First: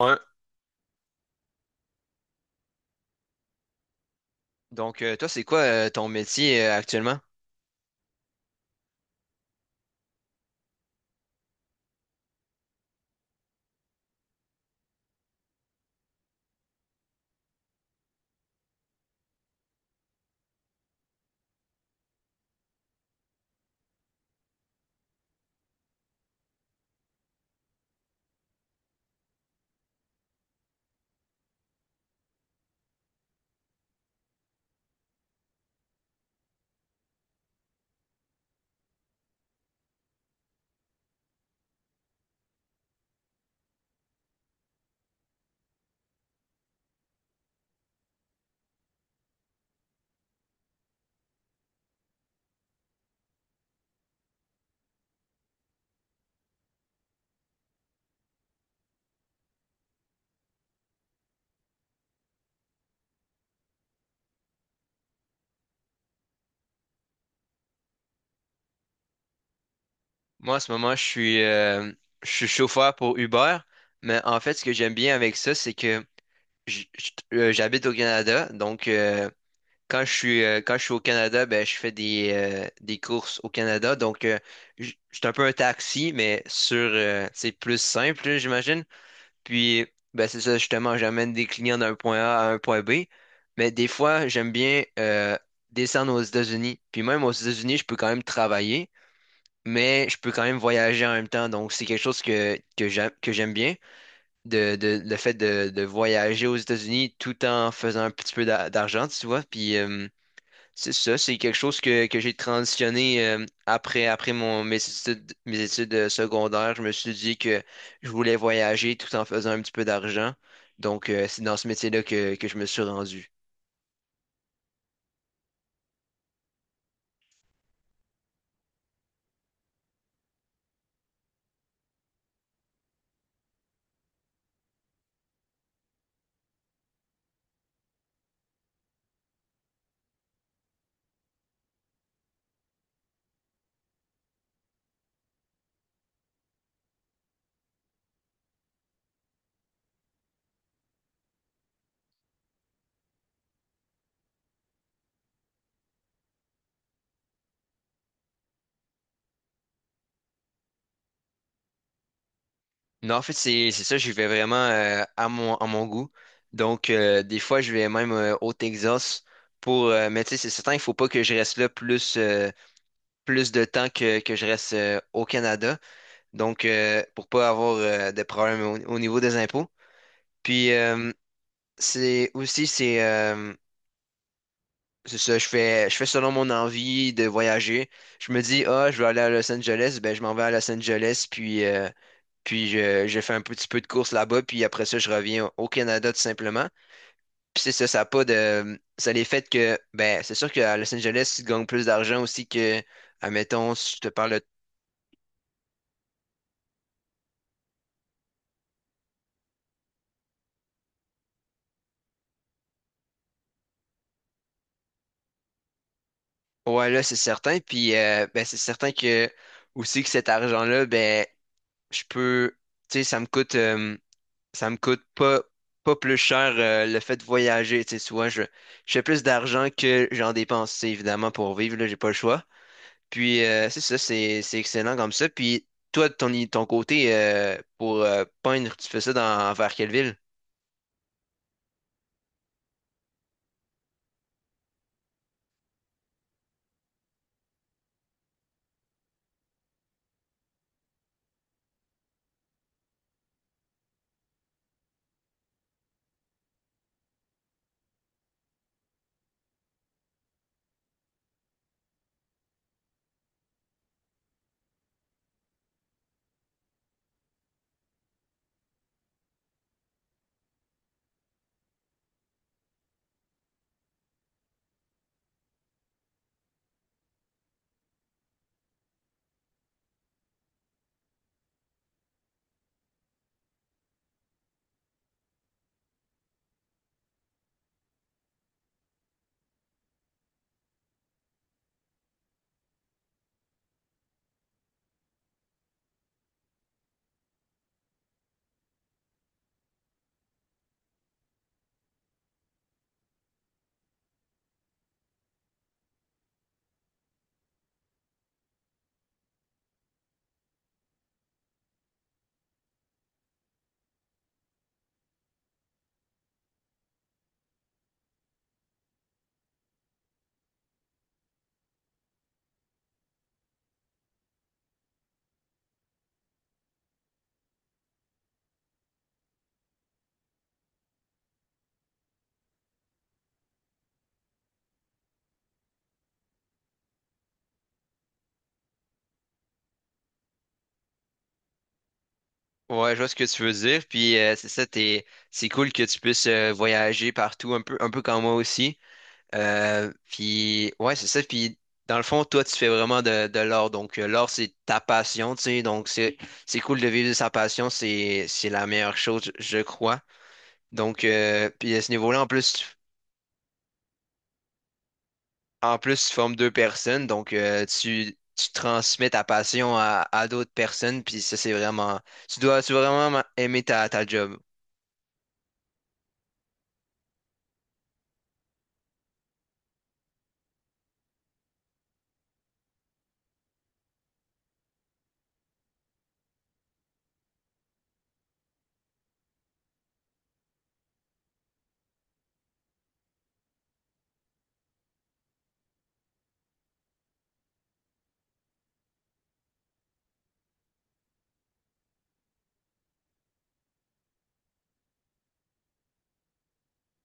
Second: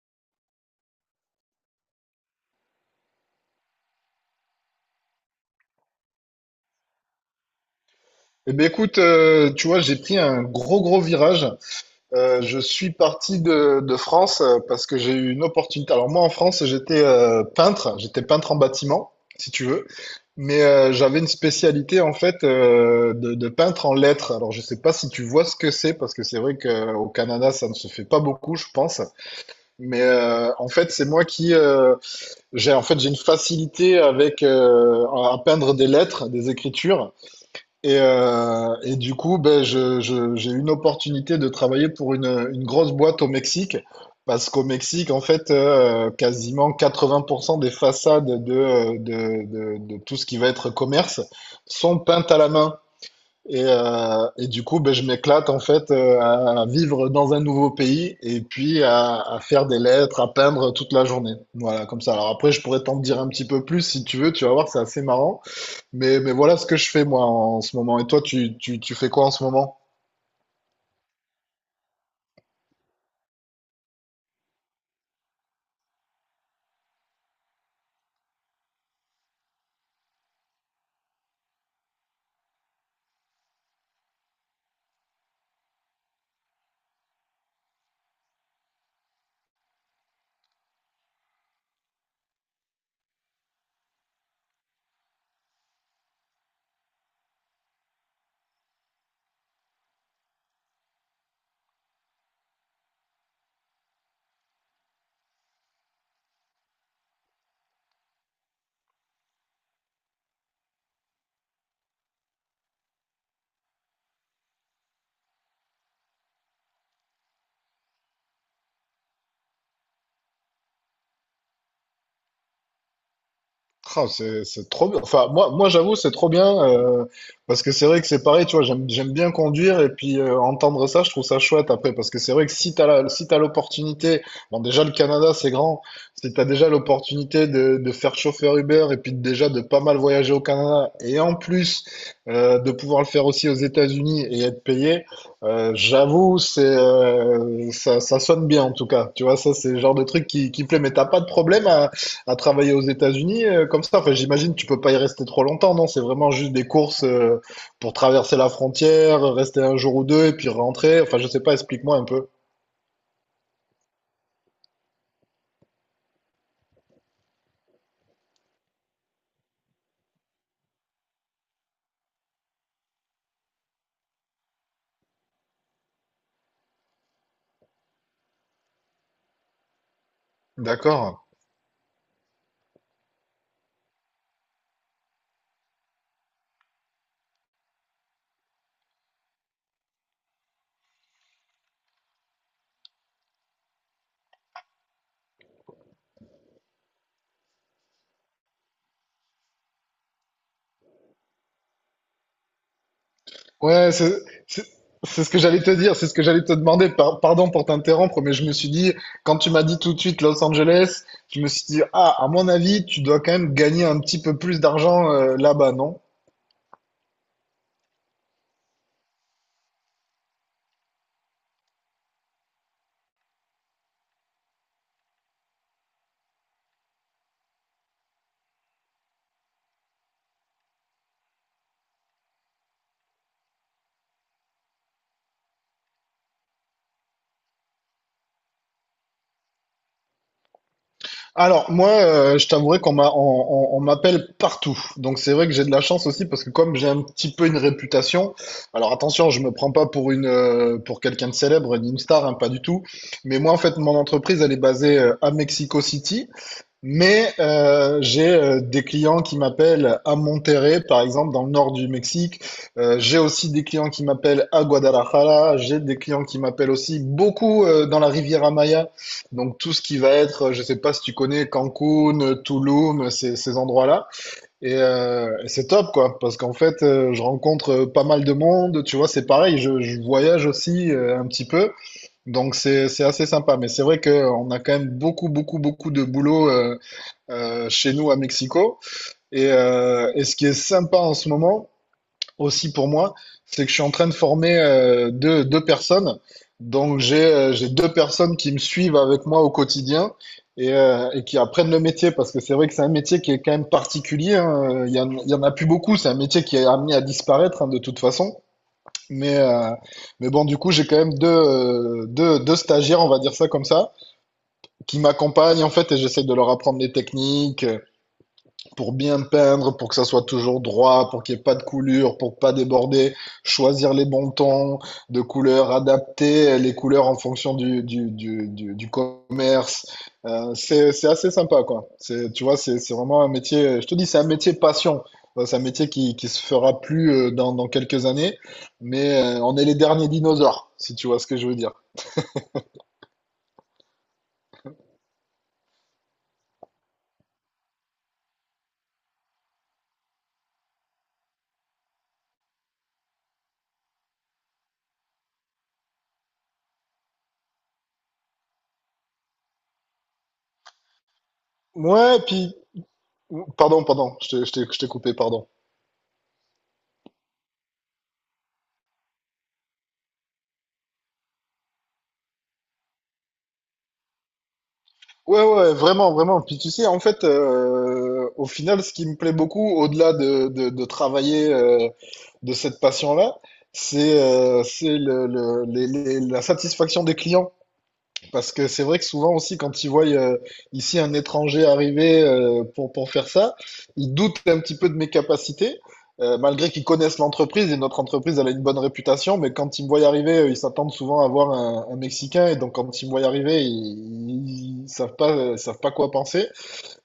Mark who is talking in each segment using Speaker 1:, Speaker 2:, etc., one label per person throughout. Speaker 1: Ouais. Donc, toi, c'est quoi ton métier actuellement?
Speaker 2: Eh ben écoute, tu vois, j'ai pris un gros gros virage. Je suis parti de France parce que j'ai eu une opportunité. Alors moi en France, j'étais peintre, j'étais peintre en bâtiment, si tu veux, mais j'avais une spécialité en fait de peintre en lettres. Alors je sais pas si tu vois ce que c'est parce que c'est vrai qu'au Canada ça ne se fait pas beaucoup, je pense. Mais en fait, c'est moi qui j'ai en fait j'ai une facilité avec à peindre des lettres, des écritures. Et du coup, ben, j'ai eu une opportunité de travailler pour une grosse boîte au Mexique, parce qu'au Mexique, en fait, quasiment 80% des façades de tout ce qui va être commerce sont peintes à la main. Et du coup, ben, je m'éclate en fait à vivre dans un nouveau pays et puis à faire des lettres, à peindre toute la journée. Voilà, comme ça. Alors après, je pourrais t'en dire un petit peu plus si tu veux, tu vas voir, c'est assez marrant. Mais voilà ce que je fais moi en ce moment. Et toi, tu fais quoi en ce moment?
Speaker 1: Moi, en ce moment, je suis chauffeur pour Uber, mais en fait, ce que j'aime bien avec ça, c'est que j'habite au Canada. Quand je suis au Canada, ben, je fais des courses au Canada. Je suis un peu un taxi, mais c'est plus simple, là, j'imagine. Puis, ben, c'est ça, justement, j'amène des clients d'un point A à un point B. Mais des fois, j'aime bien descendre aux États-Unis. Puis même aux États-Unis, je peux quand même travailler, mais je peux quand même voyager en même temps. Donc, c'est quelque chose que j'aime bien, le fait de voyager aux États-Unis tout en faisant un petit peu d'argent, tu vois. C'est ça, c'est quelque chose que j'ai transitionné après, mes études, mes études secondaires. Je me suis dit que je voulais voyager tout en faisant un petit peu d'argent. Donc, c'est dans ce métier-là que je me suis rendu.
Speaker 2: Ah, c'est trop bien. Enfin, moi j'avoue, c'est trop bien. Parce que c'est vrai que c'est pareil, tu vois, j'aime bien conduire et puis entendre ça, je trouve ça chouette après. Parce que c'est vrai que si si t'as l'opportunité, bon, déjà le Canada, c'est grand. Si t'as déjà l'opportunité de faire chauffeur Uber et puis déjà de pas mal voyager au Canada et en plus de pouvoir le faire aussi aux États-Unis et être payé, j'avoue, ça sonne bien en tout cas. Tu vois, ça, c'est le genre de truc qui plaît. Mais t'as pas de problème à travailler aux États-Unis comme ça. Enfin, j'imagine tu peux pas y rester trop longtemps, non? C'est vraiment juste des courses pour traverser la frontière, rester un jour ou deux et puis rentrer. Enfin, je sais pas, explique-moi un peu.
Speaker 1: Non, en fait, c'est ça, j'y vais vraiment à mon goût. Donc, des fois, je vais même au Texas pour... mais tu sais, c'est certain, il faut pas que je reste là plus, plus de temps que je reste au Canada. Donc, pour pas avoir de problème au niveau des impôts. Puis, euh,
Speaker 2: D'accord.
Speaker 1: C'est aussi c'est ça, je fais selon mon envie de voyager. Je me dis ah, je veux aller à Los Angeles, ben je m'en vais à Los Angeles puis je fais un petit peu de course là-bas puis après ça je reviens au Canada tout simplement. Puis c'est ça, ça a pas de ça a les fait que ben c'est sûr qu'à Los Angeles si tu gagnes plus d'argent aussi que admettons
Speaker 2: Ouais,
Speaker 1: si je te parle de
Speaker 2: c'est- c'est ce que j'allais te dire, c'est ce que j'allais te demander. Pardon pour t'interrompre, mais je me suis dit, quand tu m'as dit tout de suite Los Angeles, je me suis dit, ah, à mon avis, tu dois quand même gagner un petit peu plus d'argent là-bas, non?
Speaker 1: ouais là c'est certain puis ben c'est certain que aussi que cet argent-là ben je peux tu sais ça me coûte pas, pas plus cher le fait de voyager. Tu sais, souvent, je fais plus d'argent que j'en dépense, tu sais, évidemment, pour vivre, là, j'ai pas le choix. C'est ça, c'est excellent comme ça. Puis, toi, de ton côté, pour peindre, tu fais ça dans, vers quelle ville?
Speaker 2: Alors, moi, je t'avouerai qu' on m'appelle partout. Donc, c'est vrai que j'ai de la chance aussi parce que comme j'ai un petit peu une réputation, alors attention, je me prends pas pour pour quelqu'un de célèbre, ni une star, hein, pas du tout. Mais moi, en fait, mon entreprise, elle est basée à Mexico City. Mais j'ai des clients qui m'appellent à Monterrey, par exemple, dans le nord du Mexique. J'ai aussi des clients qui m'appellent à Guadalajara. J'ai des clients qui m'appellent aussi beaucoup dans la Riviera Maya. Donc tout ce qui va être, je sais pas si tu connais Cancun, Tulum, ces endroits-là. Et c'est top, quoi, parce qu'en fait, je rencontre pas mal de monde. Tu vois, c'est pareil, je voyage aussi un petit peu. Donc c'est assez sympa, mais c'est vrai qu'on a quand même beaucoup beaucoup beaucoup de boulot chez nous à Mexico. Et ce qui est sympa en ce moment, aussi pour moi, c'est que je suis en train de former deux personnes. Donc j'ai deux personnes qui me suivent avec moi au quotidien et qui apprennent le métier parce que c'est vrai que c'est un métier qui est quand même particulier, hein. Il y en a plus beaucoup. C'est un métier qui est amené à disparaître, hein, de toute façon. Mais, euh, mais bon, du coup, j'ai quand même deux stagiaires, on va dire ça comme ça, qui m'accompagnent en fait et j'essaie de leur apprendre les techniques, pour bien peindre, pour que ça soit toujours droit, pour qu'il n'y ait pas de coulure, pour pas déborder, choisir les bons tons de couleurs, adapter les couleurs en fonction du commerce. C'est assez sympa, quoi. C'est, tu vois, C'est vraiment un métier, je te dis, c'est un métier passion. C'est un métier qui se fera plus dans quelques années, mais on est les derniers dinosaures, si tu vois ce que je veux dire.
Speaker 1: Ouais, je vois ce que tu veux dire. Puis c'est ça, t'es... c'est cool que tu puisses voyager partout, un peu comme moi aussi. Ouais, c'est ça. Puis, dans le fond, toi, tu fais vraiment de l'art. Donc, l'art, c'est ta passion, tu sais. Donc, c'est cool de vivre de sa passion. C'est la meilleure chose, je crois. Donc, puis à ce
Speaker 2: Ouais,
Speaker 1: niveau-là,
Speaker 2: puis, je t'ai coupé, pardon.
Speaker 1: en plus, tu formes deux personnes. Donc, tu transmets ta passion à d'autres personnes. Puis, ça, c'est vraiment. Tu dois vraiment aimer ta job.
Speaker 2: Ouais, ouais, vraiment. Puis tu sais, en fait, au final, ce qui me plaît beaucoup, au-delà de travailler de cette passion-là, c'est la satisfaction des clients. Parce que c'est vrai que souvent aussi, quand ils voient ici un étranger arriver pour faire ça, ils doutent un petit peu de mes capacités, malgré qu'ils connaissent l'entreprise et notre entreprise, elle a une bonne réputation, mais quand ils me voient arriver, ils s'attendent souvent à voir un Mexicain, et donc quand ils me voient arriver, ils savent pas quoi penser.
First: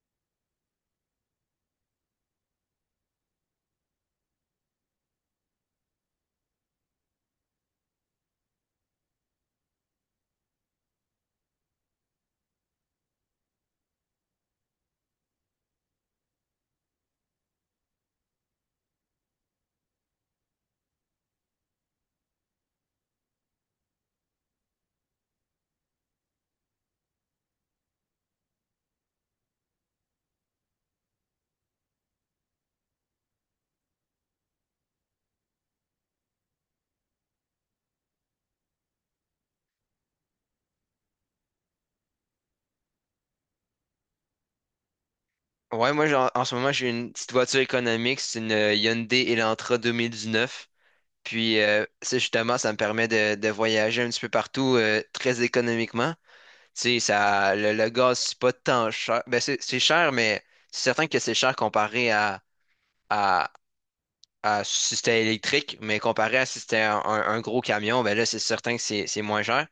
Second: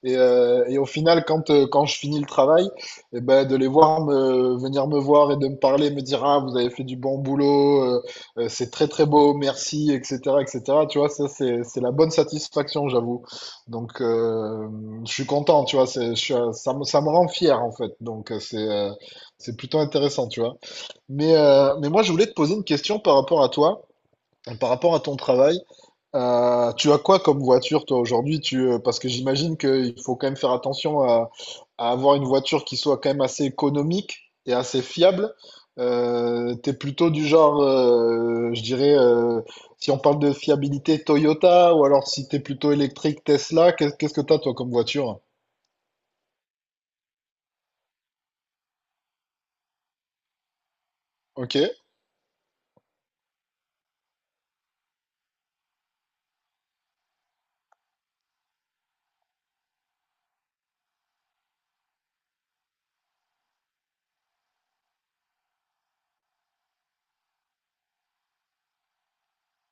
Speaker 2: Et au final, quand je finis le travail, eh ben, de les voir venir me voir et de me parler, me dire, ah, vous avez fait du bon boulot, c'est très très beau, merci, etc., etc. Tu vois, ça, c'est la bonne satisfaction, j'avoue. Donc, je suis content, tu vois, c'est, je suis, ça me rend fier, en fait. Donc, c'est plutôt intéressant, tu vois. Mais moi, je voulais te poser une question par rapport à toi. Par rapport à ton travail, tu as quoi comme voiture toi aujourd'hui? Parce que j'imagine qu'il faut quand même faire attention à avoir une voiture qui soit quand même assez économique et assez fiable. T'es plutôt du genre, je dirais, si on parle de fiabilité Toyota ou alors si t'es plutôt électrique Tesla, qu'est-ce que t'as toi comme voiture?
Speaker 1: Ouais, moi, en ce moment, j'ai une petite voiture économique. C'est une Hyundai Elantra 2019.
Speaker 2: Ok.
Speaker 1: Puis ça, justement, ça me permet de voyager un petit peu partout très économiquement. Tu sais, ça, le gaz, c'est pas tant cher. Ben, c'est cher, mais c'est certain que c'est cher comparé à, à si c'était électrique, mais comparé à si c'était un gros camion, ben là, c'est certain que c'est moins cher.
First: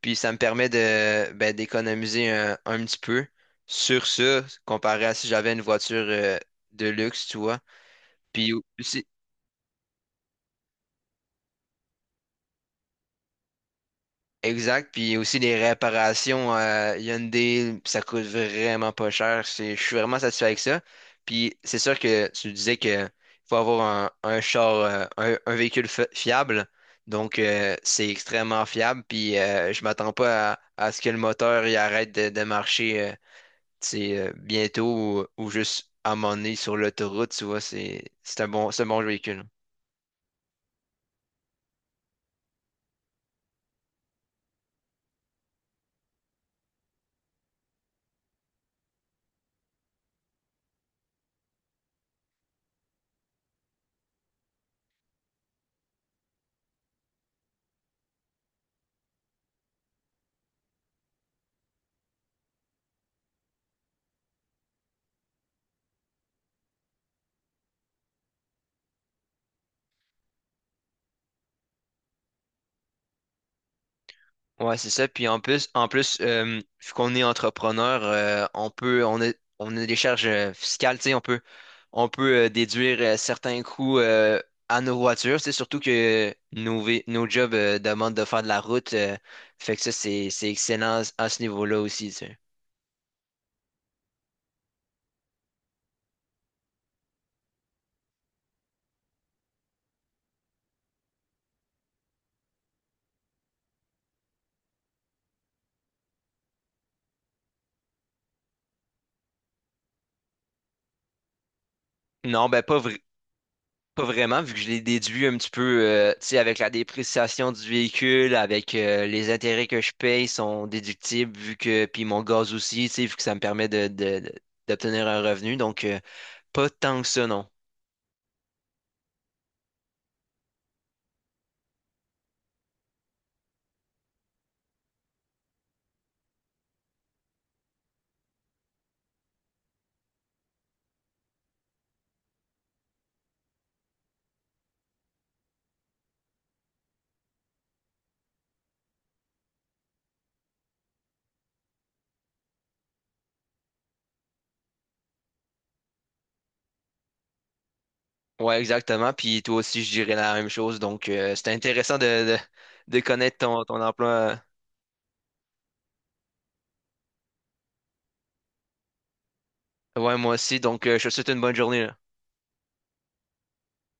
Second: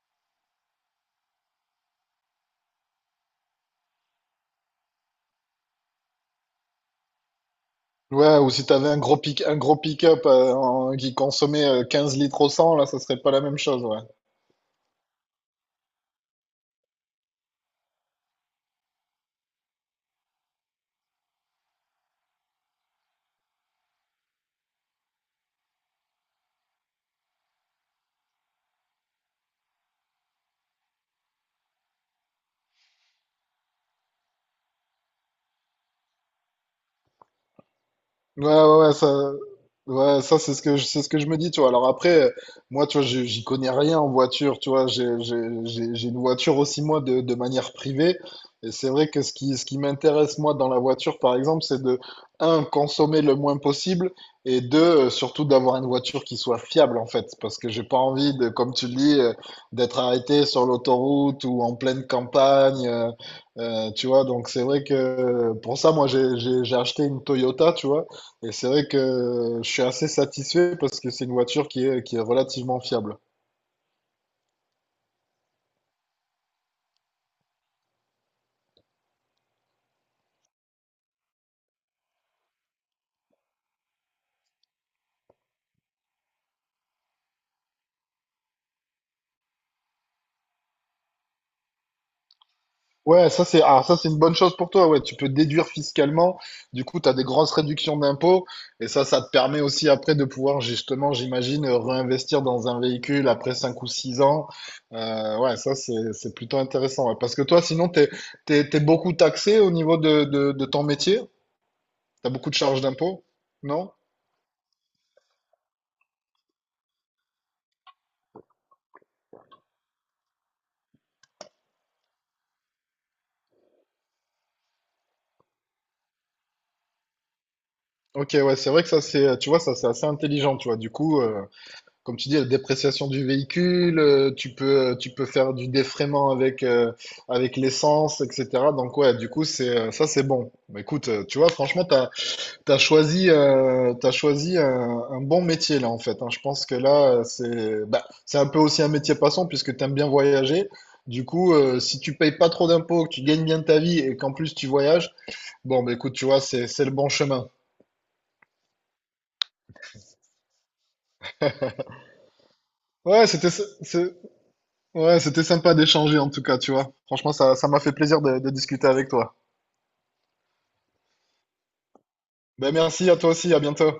Speaker 1: Puis ça me permet de ben, d'économiser un petit peu sur ça, comparé à si j'avais une voiture de luxe, tu vois.
Speaker 2: Ouais, ou
Speaker 1: Puis
Speaker 2: si t'avais
Speaker 1: aussi,
Speaker 2: un gros pick-up qui consommait 15 litres au 100, là, ça serait pas la même chose. Ouais.
Speaker 1: Exact, puis aussi les réparations Hyundai, ça coûte vraiment pas cher. C'est- Je suis vraiment satisfait avec ça. Puis c'est sûr que tu disais que faut avoir un char, un véhicule fiable. Donc, c'est extrêmement fiable. Puis je m'attends pas à, à ce que le moteur il arrête de marcher tu sais, bientôt ou juste à un moment donné sur l'autoroute, tu vois,
Speaker 2: Ouais, ouais,
Speaker 1: c'est un
Speaker 2: ouais,
Speaker 1: bon
Speaker 2: ça,
Speaker 1: véhicule.
Speaker 2: ouais, ça c'est c'est ce que je me dis, tu vois. Alors après, moi, tu vois, j'y connais rien en voiture, tu vois. J'ai une voiture aussi, moi, de manière privée. Et c'est vrai que ce ce qui m'intéresse, moi, dans la voiture, par exemple, c'est de, un, consommer le moins possible, et deux, surtout d'avoir une voiture qui soit fiable, en fait. Parce que j'ai pas envie de, comme tu le dis, d'être arrêté sur l'autoroute ou en pleine campagne. Tu vois, donc c'est vrai que pour ça, moi, j'ai acheté une Toyota, tu vois. Et c'est vrai que je suis assez satisfait parce que c'est une voiture qui est relativement fiable.
Speaker 1: Ouais, c'est ça. Puis en plus, en plus, vu qu'on est entrepreneur, on a des charges fiscales, tu sais, on peut déduire certains coûts à nos voitures. C'est surtout que nos jobs demandent de faire de la route. Fait que ça, c'est excellent à ce niveau-là aussi, tu sais.
Speaker 2: Ouais, ça c'est une bonne chose pour toi. Ouais, tu peux déduire fiscalement. Du coup, tu as des grosses réductions d'impôts et ça te permet aussi après de pouvoir justement, j'imagine, réinvestir dans un véhicule après 5 ou 6 ans. Ouais, ça C'est plutôt intéressant. Ouais. Parce que toi sinon t'es beaucoup taxé au niveau de ton métier. T'as
Speaker 1: Non,
Speaker 2: beaucoup de
Speaker 1: ben pas
Speaker 2: charges d'impôts, non?
Speaker 1: pas vraiment, vu que je l'ai déduit un petit peu, tu sais, avec la dépréciation du véhicule, avec les intérêts que je paye sont déductibles, vu que, puis mon gaz aussi, tu sais, vu que ça me permet d'obtenir un revenu. Donc, pas tant que ça, non.
Speaker 2: Ok, ouais, c'est vrai que ça c'est assez intelligent, tu vois. Du coup, comme tu dis, la dépréciation du véhicule, tu peux faire du défraiement avec, avec l'essence, etc. Donc ouais, du coup, ça c'est bon. Mais écoute, tu vois, franchement, t'as choisi, un bon métier là en fait, hein. Je pense que là, bah, c'est un peu aussi un métier passant puisque t'aimes bien voyager. Du coup, si tu payes pas trop d'impôts, que tu gagnes bien ta vie et qu'en plus tu voyages, bon, bah écoute, tu vois, c'est le bon chemin.
Speaker 1: Ouais, exactement. Puis toi aussi, je dirais la même chose. Donc, c'était intéressant de
Speaker 2: Ouais,
Speaker 1: connaître
Speaker 2: c'était, ça-
Speaker 1: ton emploi.
Speaker 2: c'est- Ouais, c'était sympa d'échanger en tout cas, tu vois. Franchement, ça m'a fait plaisir de discuter avec toi.
Speaker 1: Ouais, moi aussi. Donc, je te souhaite une bonne journée, là.
Speaker 2: Ben merci à toi aussi, à bientôt.